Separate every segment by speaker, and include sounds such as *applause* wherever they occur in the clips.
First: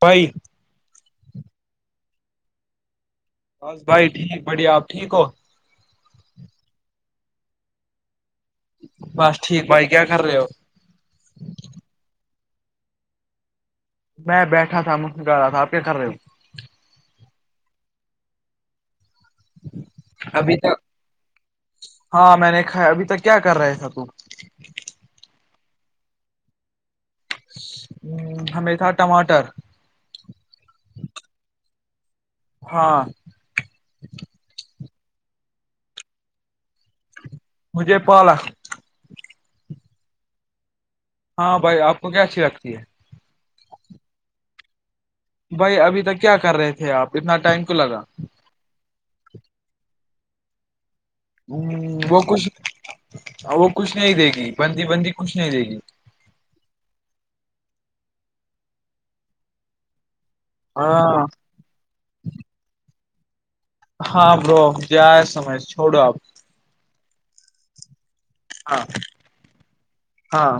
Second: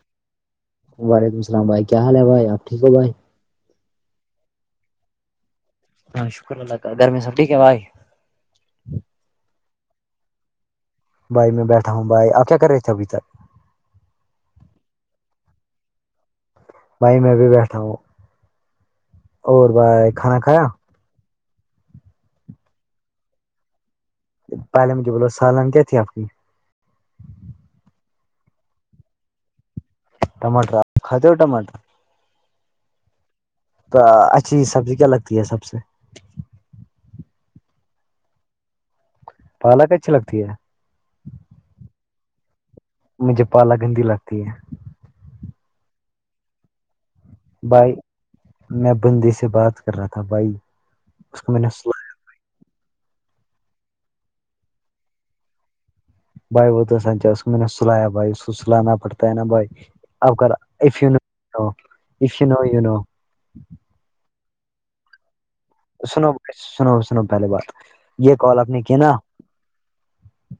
Speaker 1: By
Speaker 2: وعلیکم السلام بھائی کیا حال ہے بھائی آ ٹیک ہو بھائی
Speaker 1: بس بھائی ٹھیک بڑھیا آپ ٹھیک ہو
Speaker 2: ہاں شکر اللہ گھر میں سبٹھیک بھائی
Speaker 1: بس ٹھیک بھائی کیا کر رہے ہو
Speaker 2: بھائی میں بیٹھا ہوں بائی آپ کیا کر رہے تھے اھی تک
Speaker 1: میں بیٹھا تھا م گا رہا تھا آپ کیا کر رہے ہو
Speaker 2: بھائی میں بھی بیٹھا ہوں اور بائی کھانا
Speaker 1: ابھی
Speaker 2: کھایا
Speaker 1: تک ہاں میں نے کھا ابھی تک کیا کر رہے تھ تو
Speaker 2: پالم کے بولو سالان کیا تھی آپ کی
Speaker 1: ہ ہیں تھا ٹماٹر
Speaker 2: ٹماٹر کھد ہو ٹماٹر
Speaker 1: ہاں
Speaker 2: تو اچھی سبزی کیا لگتی ہے سب سے
Speaker 1: مجھے پالک
Speaker 2: پالک اچھی لگتی ہے
Speaker 1: ہاں بھائی آپ کو کیا اچھی لگتی ہے
Speaker 2: مجھے پالا گندی لگتی ہے
Speaker 1: بھائی ابھی تک کیا کر رہے تھے آپ اتنا ٹائم کو
Speaker 2: بھائی
Speaker 1: لگا
Speaker 2: میں بندی سے بات کر رہا تھا بھائی اس کو میں نے سلا
Speaker 1: ہ وہ کچھ وہ کچھ نہیں دے گی بندی بندی کچھ نہیں دے گی
Speaker 2: بھائی وہ تو سنچ اس میں نے سلایا بھائی اس کو سلانا پڑتا ہے نا بھائی اب اف یو
Speaker 1: ہاں
Speaker 2: نوو افیو نو و نو
Speaker 1: ہاں برو ج سمج
Speaker 2: سنو سنو سنو پہلیے بات یہ کال آپ نے
Speaker 1: ہاں
Speaker 2: کی نا
Speaker 1: ہاں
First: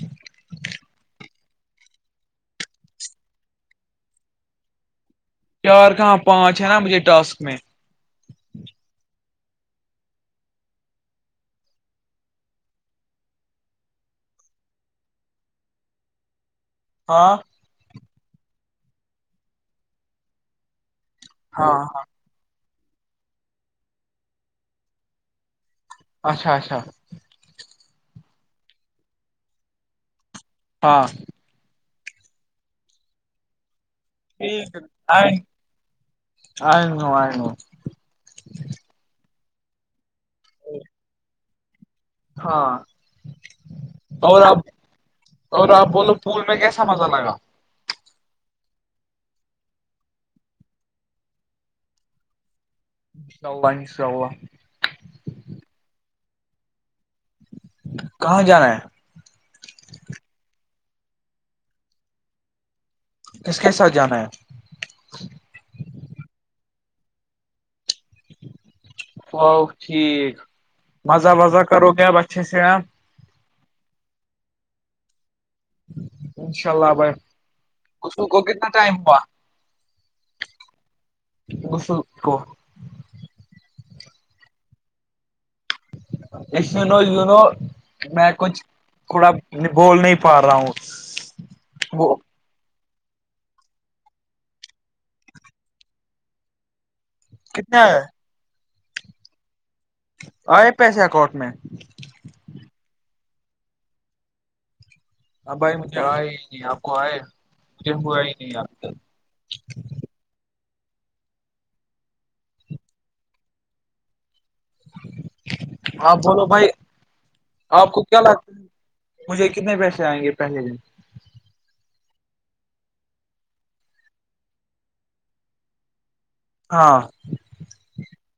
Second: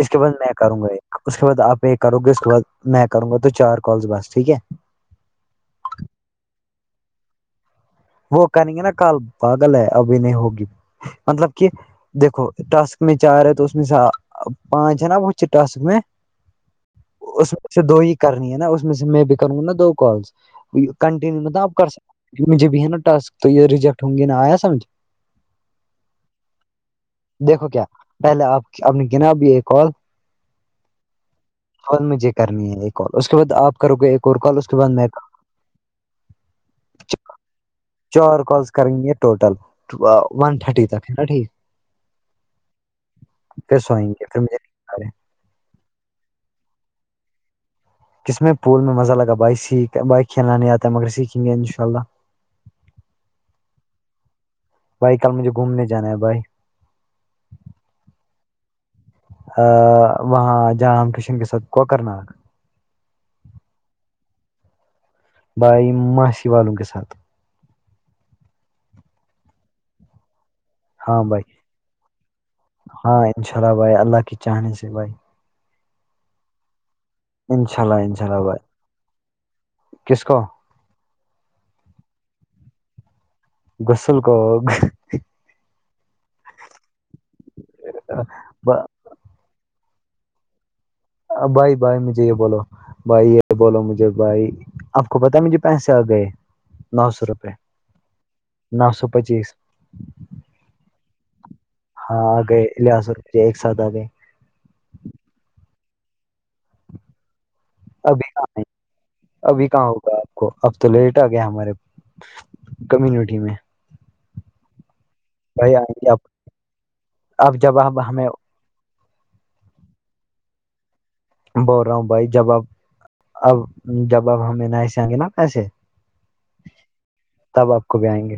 Speaker 2: اس کے بعد میں کروں گا ایک اس کے بعد آپ ایک کرو گے اس کے بعد میں کروں گا تو چار کالس بس ٹھیک ہے
Speaker 1: چار کہاں پانچ ہے نا مجھے ٹاسک میں
Speaker 2: وہ کہیں گے نا کال پاگل ہے ابھی نہیں ہوگی مطلب کہ دیکھو ٹاسک میں چار ہے تو اس میں پانچ ہے نا وہ ٹاسک میں *unintelligible*
Speaker 1: ہاں *unintelligible*
Speaker 2: سے دو ہی کرنی ہے نا اس میں سے میں بھی کروں گا نا دو کال کنٹینیو مطلب
Speaker 1: ہاں
Speaker 2: آپ کر
Speaker 1: ہاں
Speaker 2: سک مجھے بھی ہے نا ٹاسک تو یہ ریجیکٹ ہوں گے نہ آیا سمجھ
Speaker 1: اچھا اچھا
Speaker 2: دیکھو کیا پہلے آپ آپ نے گنا اب ایک کال
Speaker 1: ہاں *unintelligible*
Speaker 2: فال مجھے کرنی ہے ایک کال اس کے بعد آپ کرو گے ایک اور کال اس
Speaker 1: ٹھیک
Speaker 2: کے بعد میں
Speaker 1: آئ ن آئ ن
Speaker 2: چ کالس کریں گے ٹوٹل ون تھرٹی تک ہے نا ٹھیک
Speaker 1: ہاں
Speaker 2: پھر سوئیں گے پھر مجھے نیند آ رہی ہے۔
Speaker 1: اور آپ بولو پول میں کیسا مزہ لگا
Speaker 2: کس میں پول میں مزہ لگا بائک سیکھ بائک کھیلانے آتا ہے مگر سیکھیں گے ان شاء اللہ
Speaker 1: سوا سوا
Speaker 2: بھائی کل مجھے گھومنے جانا ہے بھائی
Speaker 1: کہاں جانا ہے
Speaker 2: وہاں ج رام کرشن کے ساتھ کوکر ناگ
Speaker 1: کس کے ساتھ جانا ہے
Speaker 2: بائی ماشی والوں کے ساتھ
Speaker 1: ا ٹھیک
Speaker 2: ہاں
Speaker 1: مزہ
Speaker 2: بھائی
Speaker 1: وزہ کرو گے اب اچھے سے آپ
Speaker 2: ہاں ان شاء اللہ بھائی اللہ کے چاہنے سے بھائی
Speaker 1: انشاء اللہ آ بھائی
Speaker 2: انشاء اللہ انشاء
Speaker 1: ک کو
Speaker 2: اللہ بھائی
Speaker 1: کتنا ٹائم پا
Speaker 2: کس کو
Speaker 1: گس کو
Speaker 2: گسل کوگ
Speaker 1: اس یو نو یو نو میں کچھ تھوڑا بول نہیں پا رہا ہوں
Speaker 2: بھائی بائی میں
Speaker 1: وہ
Speaker 2: جیے بولو بھائی یہ بولو مجھے بھائی آپ کو پتا ہے مجھے پیسے آ گئے نو سو روپے
Speaker 1: کتنا ہے
Speaker 2: نو سو پچیس
Speaker 1: آئے پیسے اکاؤنٹ میں
Speaker 2: ہاں آ گئے لیا سو روپے ایک سات آ گئے
Speaker 1: ہاں بھائی مجھے آئے ہی نہیں آپ کو آئے مجھے ہوا
Speaker 2: ابھی
Speaker 1: ہی
Speaker 2: کہاں
Speaker 1: نہیں
Speaker 2: ہے
Speaker 1: آپ
Speaker 2: ابھی کہاں ہوگا آپ کو اب تو لیٹ آ گیا ہمارے کمیونٹی میں بھائی آئیں گے
Speaker 1: آپ
Speaker 2: اب
Speaker 1: بولو بھائی
Speaker 2: اب جب
Speaker 1: آپ کو کیا
Speaker 2: ہمیں
Speaker 1: لگتا مجھے کتنے پیسے آئیں گے پہلے کے
Speaker 2: بول رہا ہوں بھائی جب آپ اب جب اب ہمیں نہ سے آئیں گے نا پیسے
Speaker 1: ہاں *unintelligible*
Speaker 2: تب آپ کو بھی آئیں گے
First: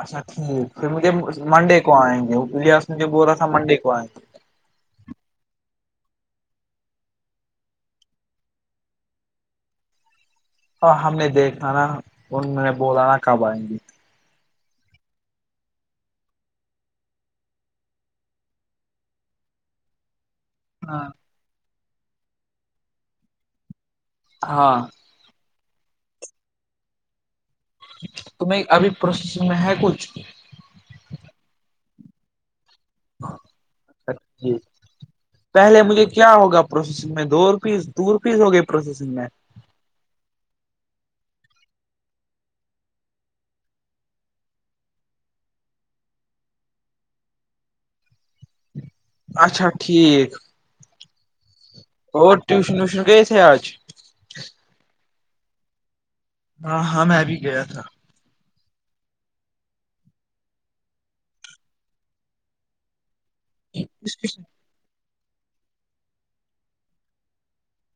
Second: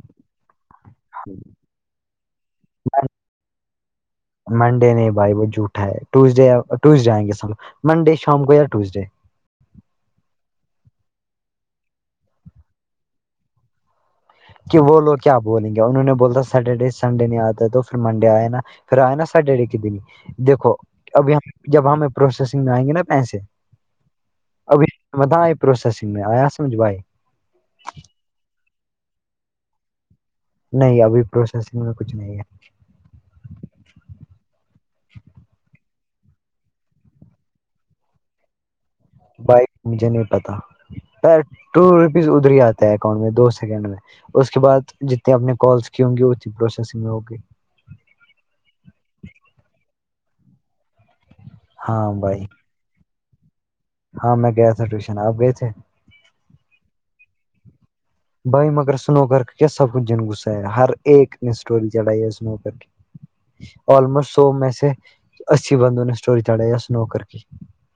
Speaker 1: اچھاٹھیک پھر مجھے منڈے کو آئیں گے لیاس مجھے بول رہا تھا منڈے کو آئیں گے
Speaker 2: منڈے نہیں بھائی وہ جھوٹا ہے ٹوزڈے ٹیوزڈے آئیں گے س منڈے شام کو یا ٹیوزڈے
Speaker 1: اور ہم نے دیکھا نا ان نے بولانا کب آئیں گی
Speaker 2: کہ وہ لوگ کیا بولیں گے انہ نے بولتا سیٹرڈے سنڈے نہیں آتا تو پھر منڈے آئے نا پھر آئے نا ساھے آے ایک دنی دیکھو
Speaker 1: ہاں
Speaker 2: جب ہمیں پروسیسنگ میں آئیں گے نا پیسے
Speaker 1: ہاں
Speaker 2: ابھی باں آئی پروسسگ میں آیا سمجو
Speaker 1: تو نہیں ابھی پروس میں ہے کچھ
Speaker 2: نہیں ابھی پروسیسنگ میں کچھ نہیں ہے
Speaker 1: ہ اچا ٹھیک پہلے مجھے کیا ہوگا پروسیسنگ میں دو روپیس دو روپیس ہو گئی پروسیسنگ میں
Speaker 2: بائک مجھے نہیں پتا ٹو روپیز ادھر ہی آتا ہے اکاؤنٹ میں دو سیکنڈ میں اس کے بعد جتنے اپنے کالس کی ہوں گی اتنی پروسیسنگ میں ہوگی
Speaker 1: اچھا ٹھیک
Speaker 2: ہاں
Speaker 1: اور
Speaker 2: بھائی
Speaker 1: ٹیوشن ویوشن گئے تھے آج
Speaker 2: ہاں میں گیا تھا ٹیوشن آپ گئے تھ
Speaker 1: ہاں ہاں میںبھی گیا تھا
Speaker 2: بھائی مگر سنو کر کیا سب کچھ جن گسا ہے ہر ایک نے اسٹوری چڑھائی ہے سنو کر کی
Speaker 1: کس
Speaker 2: آلموسٹ
Speaker 1: کس
Speaker 2: سو میں سے اسی بندوں نے اسٹوری چڑھائی ہے سنو کر کی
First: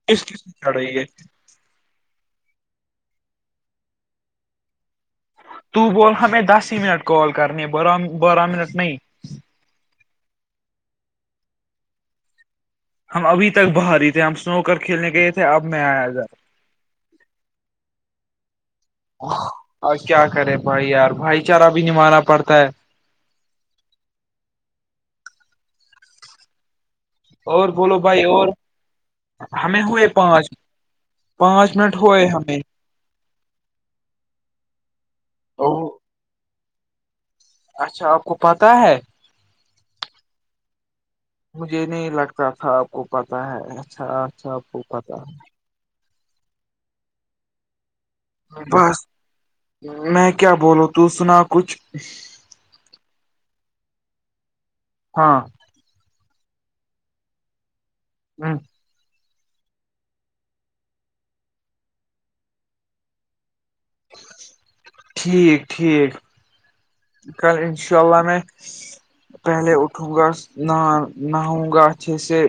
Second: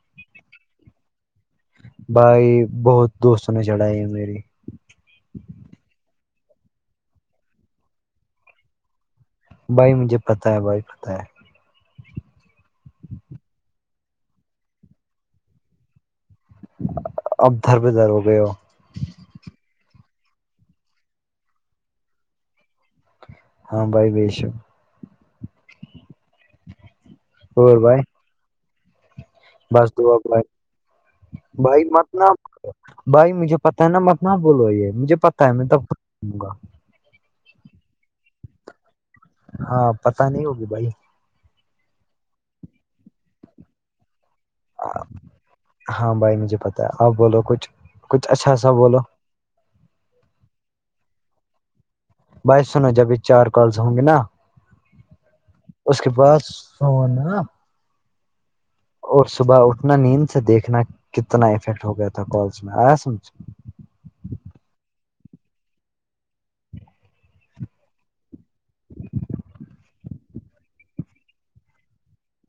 Speaker 1: کس چز سے چھڑ رہی ہے
Speaker 2: بھائی بہت دوستوں نے چڑھائی ہے میری
Speaker 1: تو بول ہمیں دس ہی منٹ کال کرنی ہے بارہ بارہ منٹ نہیں
Speaker 2: بھائی مجھے پتا ہے بھائی پتہ ہے
Speaker 1: ہم ابھی تک باہر ہی تھے ہم سنو کر کھیلنے گئے تھے اب میں آیا ر
Speaker 2: اب دھر بدھر ہو گئے ہو
Speaker 1: اور کیا کرے بھائی یار بھائی چارہ بھی ن مانا پڑتا ہے
Speaker 2: ہاں بھائی بیسو
Speaker 1: اور بولو بھائی اور ہمیں
Speaker 2: بس
Speaker 1: ہوئے
Speaker 2: دپائی
Speaker 1: پانچ پانچ
Speaker 2: بھائی
Speaker 1: منٹ ہوئے
Speaker 2: مطلب
Speaker 1: ہمیں
Speaker 2: بھائی مجھے پتا ہے نا متنا بولو یہ مجھے پتا ہے میں تبوں گا
Speaker 1: اچھا آپ کو پتاہ ہے
Speaker 2: ہاں پتا نہیں ہوگی بھائی
Speaker 1: مجھے نہیں لگتا تھا آپ کو پتا ہے اچھا اچھا آپ کو پتا ہے
Speaker 2: ہاں بھائی مجھے پتا ہے آپ بولو کچھ کچھ اچھا سا
Speaker 1: بس
Speaker 2: بولو
Speaker 1: میں کیا بولو ت سنا کچھ
Speaker 2: بائی سناو جبھی چار کالس ہوں گے نا
Speaker 1: ہاں
Speaker 2: اس کے بعد سونا
Speaker 1: ہاں
Speaker 2: اور صبح اٹھنا نیند سے دیکھنا کتنا افیکٹ ہو گیا تھا کالس میں آیا سمھ
Speaker 1: ٹھیک ٹھیک ک انشاء اللہ میں پہلے اٹھوں گا نہ نہؤ گا اچھے سے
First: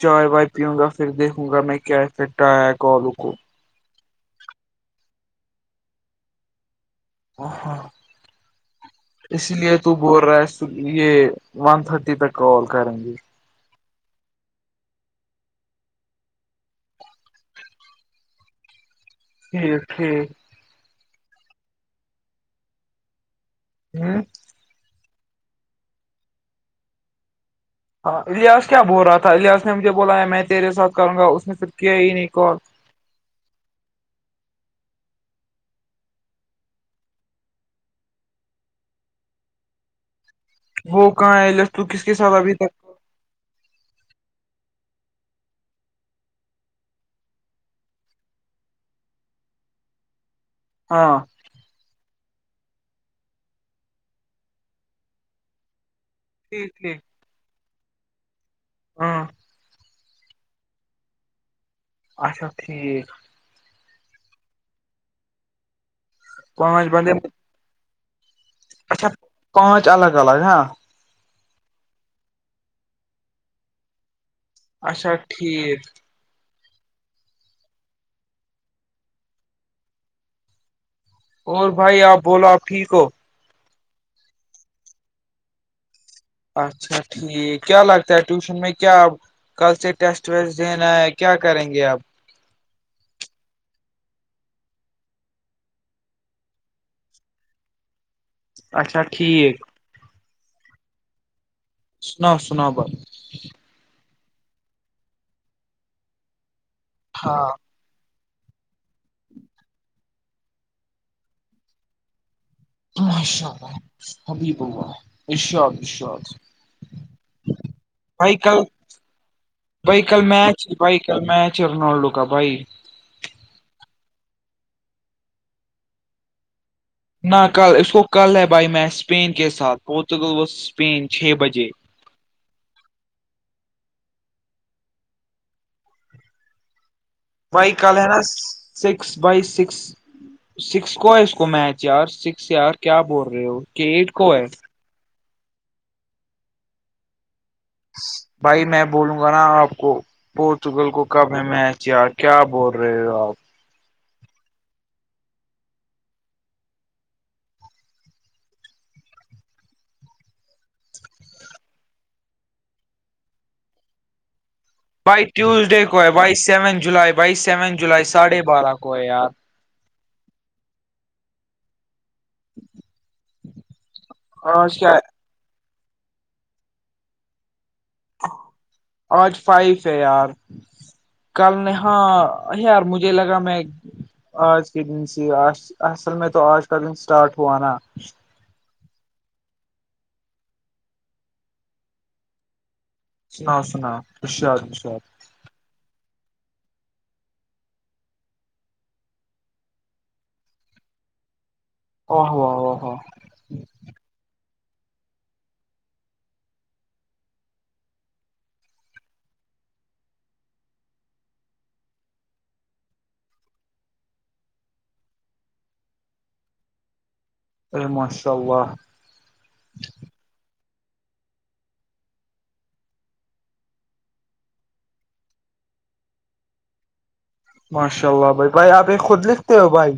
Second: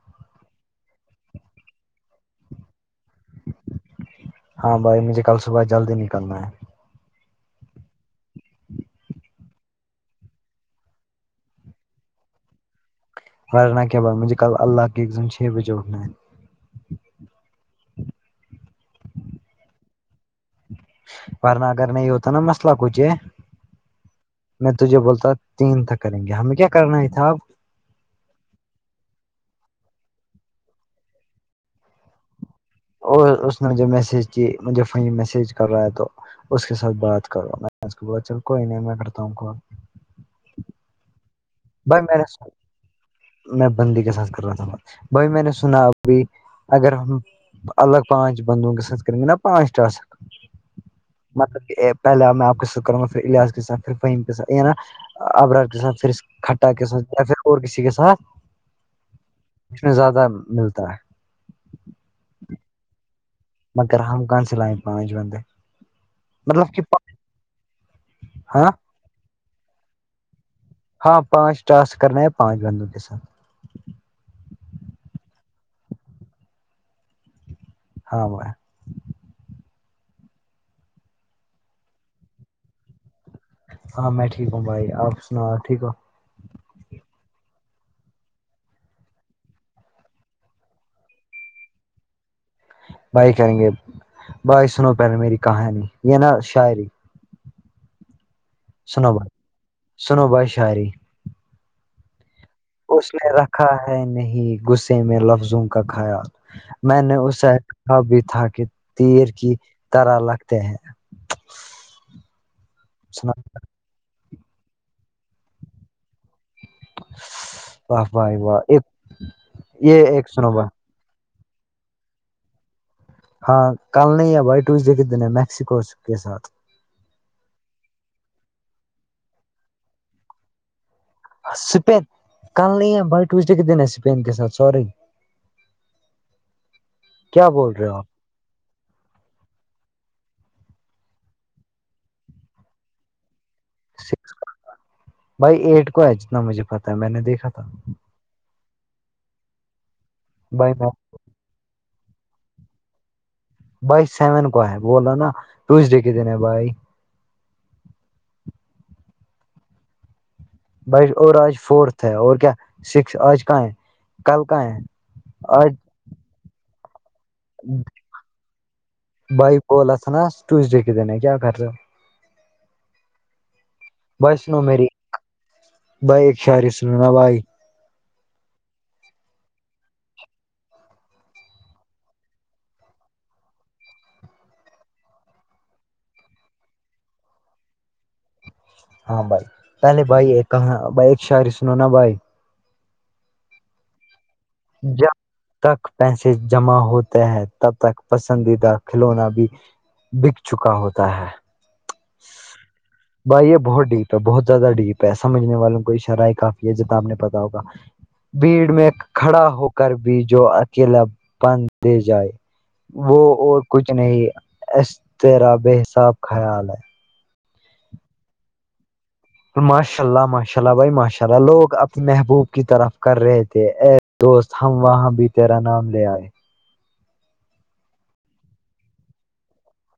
Speaker 1: چائے وائے پیوں گا پھر دیکھوں گا میں کیا افیکٹ آیا گا آلو کو
Speaker 2: ہاں بھائی مجھے کل صبح جلدی نکلنا ہے
Speaker 1: وہا اس لیے تو بول رہا ہے یہ ون تھرٹی تک کال کریں گے
Speaker 2: دوائی مجھے کل اللہ کی
Speaker 1: یھیک ٹھیک
Speaker 2: ورن اگر نہیں ہو تو نا مسئلہ کچھ ہے
Speaker 1: ہوں
Speaker 2: میں تجھے بولتا تین تک کریں گے ہمیں کیا کرنا ہی تھاب
Speaker 1: ہاں الیاس کیا بول رہا تھا الیاس نے مجھے بولایا میں تیرے ساتھ کروں گا اس نے صرف کیا ہی نہیں کال
Speaker 2: اور اس نے مج جوے میسج کی مجھے فیں میسج کر رہا ہے تو اس کے ساتھ بات کرو میں ب کوئی نہیں میں کرتا ہوں کو
Speaker 1: وہ کہاں آئ ل
Speaker 2: بائی میں نے میں بندی کے ساتسھ کر رہا تھا بھائی میں نے سنا ابھی اگر ہم الگ پانچ بندوں کے سات کریں گ نا پانچ ٹاسک
Speaker 1: ہاں
Speaker 2: مطلب کہ پہلے میں آپ کو سکھ کروں گا پھر الیاس کے ساتھ پھر فہیم کے ساتھ نا ابرار کے ساتھھر کھٹا
Speaker 1: ٹھیک
Speaker 2: کے
Speaker 1: ٹھیک
Speaker 2: ساتھ یا پھر اور کسی کے ساتھ
Speaker 1: ہاں *unintelligible*
Speaker 2: اس میں زیادہ ملتا ہے
Speaker 1: اچھا ٹھیک
Speaker 2: مگر حمکان سےلائ پانچ بندے مطلب کہ
Speaker 1: پانچ بندے
Speaker 2: ہ
Speaker 1: اچھا پانچ الگ الگ ہاں
Speaker 2: ہاں پانچ ٹاسک کرنا ہیں پانچ بندوں کے ساتھ
Speaker 1: اچھا ٹھیک
Speaker 2: ہاں ب
Speaker 1: اور بھائی آپ بولو آپ ٹھیک ہو
Speaker 2: ہاں میں ٹھیک ہوں بھائی آپ سنا ٹھیک ہو
Speaker 1: اچھا ٹھیک کیا لگتا ہے ٹیوشن میں کیا کل سے ٹیسٹ ویسٹ دینا ہے کیا کریں گے آپ
Speaker 2: بائی کریں گے بائی سنو پہلے میری کہانی یہ نا شاعری
Speaker 1: اچھا
Speaker 2: سنوبائی
Speaker 1: ٹھیک
Speaker 2: سنوبائی شاہری
Speaker 1: سناؤ سنا با
Speaker 2: اس نے رکھا ہے نہیں غصے میں لفظوں کا خیال میں نے
Speaker 1: ہاں
Speaker 2: اسے اب بھی تھا کہ تیر کی طرح لگتے ہیں سنا
Speaker 1: ماشاء اللہ ابھی با ارشاد ارشاد
Speaker 2: واہ وائی
Speaker 1: بھائی
Speaker 2: واہ
Speaker 1: کل
Speaker 2: ایک یہ
Speaker 1: بھائی
Speaker 2: ایک
Speaker 1: کل
Speaker 2: سنو
Speaker 1: میچ
Speaker 2: واہ
Speaker 1: بھائی کا میں چیرنالڈو کا بھائی
Speaker 2: ہاں کل نہیں ہے بھائی ٹوزڈے ک دنے ہے میکسیکو کے ساتھ
Speaker 1: نہ کل اس کو کل ہے بھائی میں اسپین کے ساتھ پورتگل پین چھ بجے
Speaker 2: سپین کل نہیں ہے بائی ٹوزڈے کے دن ہے سپین کے ساتھ سوری کیا
Speaker 1: وہی
Speaker 2: بول رہے
Speaker 1: کل
Speaker 2: ہو آپ
Speaker 1: ہے نا سکس بائی سکس سکس کو ہے اس کو میچ یار سکس یار کیا بول رہے ہو کٹ کو ہے
Speaker 2: بھائی ایٹ کو ہے جتنا مجھے پتہ ہے میں نے دیکھا تھا
Speaker 1: بھائی میں بولوں گا نا آپ کو
Speaker 2: بائی میں
Speaker 1: پورچوگل کو کب ہے میچ یار کیا بول رہے ہو آپ
Speaker 2: بائی سیون کو ہے بلا نا ٹوزڈے کے دن ہے بھائی بائی اور آج فورتھ ہے اور کیا سکس آج کہاں ہے کل کہاں ہے
Speaker 1: بائی
Speaker 2: آج
Speaker 1: ٹیوزڈے کو ہے by seven July by seven جولائی ساھے بارہ کو ہے یار
Speaker 2: گولس نا ٹوزڈے کے دنے کیا کر رہے ہو وسنو
Speaker 1: آج
Speaker 2: میری
Speaker 1: کیا
Speaker 2: بھائی خاری سلینا بھائی
Speaker 1: آج فائف ہے یار کل نے ہاں یار مجھے لگا میں آج کے دن سے اصل میں تو آج کا دن اسٹارٹ ہوا نا
Speaker 2: ہاں بھائی پلے بائی ایک ب ایک شریس ن نا بھائی
Speaker 1: سناؤ سناؤ خشیاد
Speaker 2: ج تک پیسے جمع ہوتے ہیں تب تک پسندیدہ کھلونا بھی بک چکا ہوتا ہے
Speaker 1: او ہوو ہو ہو
Speaker 2: بھائی یہ بہت ڈیپ ہے بہت زیادہ ڈیپ ہے سمجھ والوں کو شرائ کافی ہے ج تو آپ نے پتا ہوگا بھیڑ میں کھڑا ہو کر بھی جو اکیلا بدھ دے جائے وہ اور کچھ نہیں اس تیرا بے حساب خیال ہے
Speaker 1: ا ماشاء اللہ
Speaker 2: ماشاء اللہ ماشالہ شا اللہ بھائی ماشاء اللہ لوگ اپنے محبوب کی طرف کر رہے تھے ایے دوست ہم وہاں بھی تیرا نام لے آئے
Speaker 1: ماشاء اللہ بھائی بھائی آپ ایک خود لکھتے ہو بھائی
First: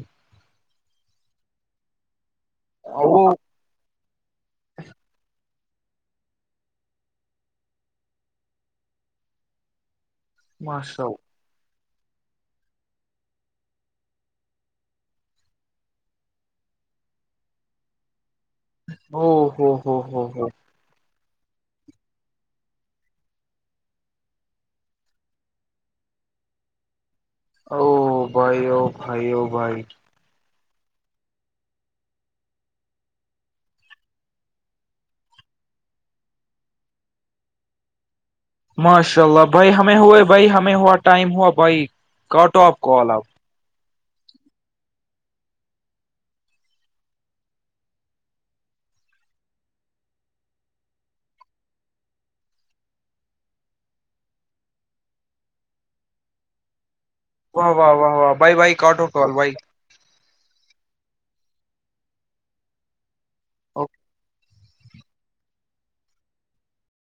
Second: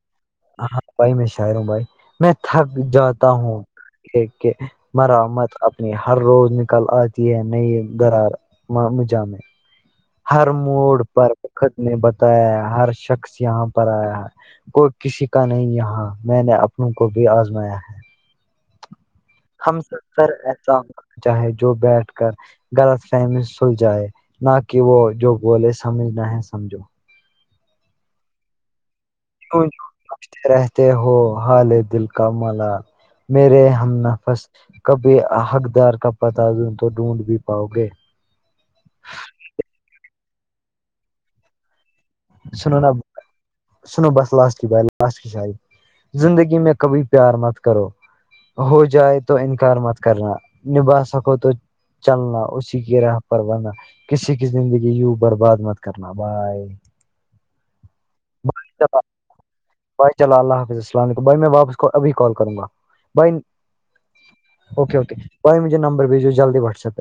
Speaker 2: ہاں بھائی میں شاعر ہوں بھائی میں تھک
Speaker 1: وہ
Speaker 2: جاتا ہوں کہ مرمت اپنی ہر روز نکل آتی ہے نئی درار م مجام ہے ہر موڈ
Speaker 1: ماشاء اللہ،
Speaker 2: پر بکھد نے بتایا ہے ہر شخص یہاں پر آیا ہے کوئی کسی کا نہیں یہاں میں نے اپنوں کو بھی آزمایا ہے
Speaker 1: او ہو
Speaker 2: ہم
Speaker 1: ہو
Speaker 2: سب
Speaker 1: ہو
Speaker 2: سر
Speaker 1: ہو
Speaker 2: ایسا ہونا چاہے جو بیٹھ کر غلط فہمی سل جائے نہ کہ وہ جو بولے سمجھ نہ ہے سمجھو
Speaker 1: او بھائی او بھائی او
Speaker 2: کیوں
Speaker 1: بھائی
Speaker 2: سمجھتے رہتے ہو ہال دل کا مالا میرے ہم نفس کبھی حقدار کا پتا دوں تو ڈھونڈ بھی پاؤ گے
Speaker 1: ماشاء اللہ بھائی ہمیں ہوئے بھائی ہمیں ہوا ٹائم ہوا بھائی کاٹو
Speaker 2: سنو
Speaker 1: آپ
Speaker 2: نا
Speaker 1: کال آپ
Speaker 2: سنو بس لاسٹ کی ب لاس کی شاعی زندگی میں کبھی پیار مت کرو ہو جائے تو انکار مت کرنا نبھا سکو تو چلنا اسی کی راہ پر بنا کسی کی زندگی یوں برباد مت کرنا بھائی
Speaker 1: واہ واہ واہ واہ بھائی بائی کاٹوٹو بائی
Speaker 2: بھائی چلو اللہ حافظ السلام علیکم بھائی میں واپس کو ابھی کال کروں گا بھائی
Speaker 1: او
Speaker 2: اوکے اوے بائی مجےمبر بھیجو جلدی واٹسپہ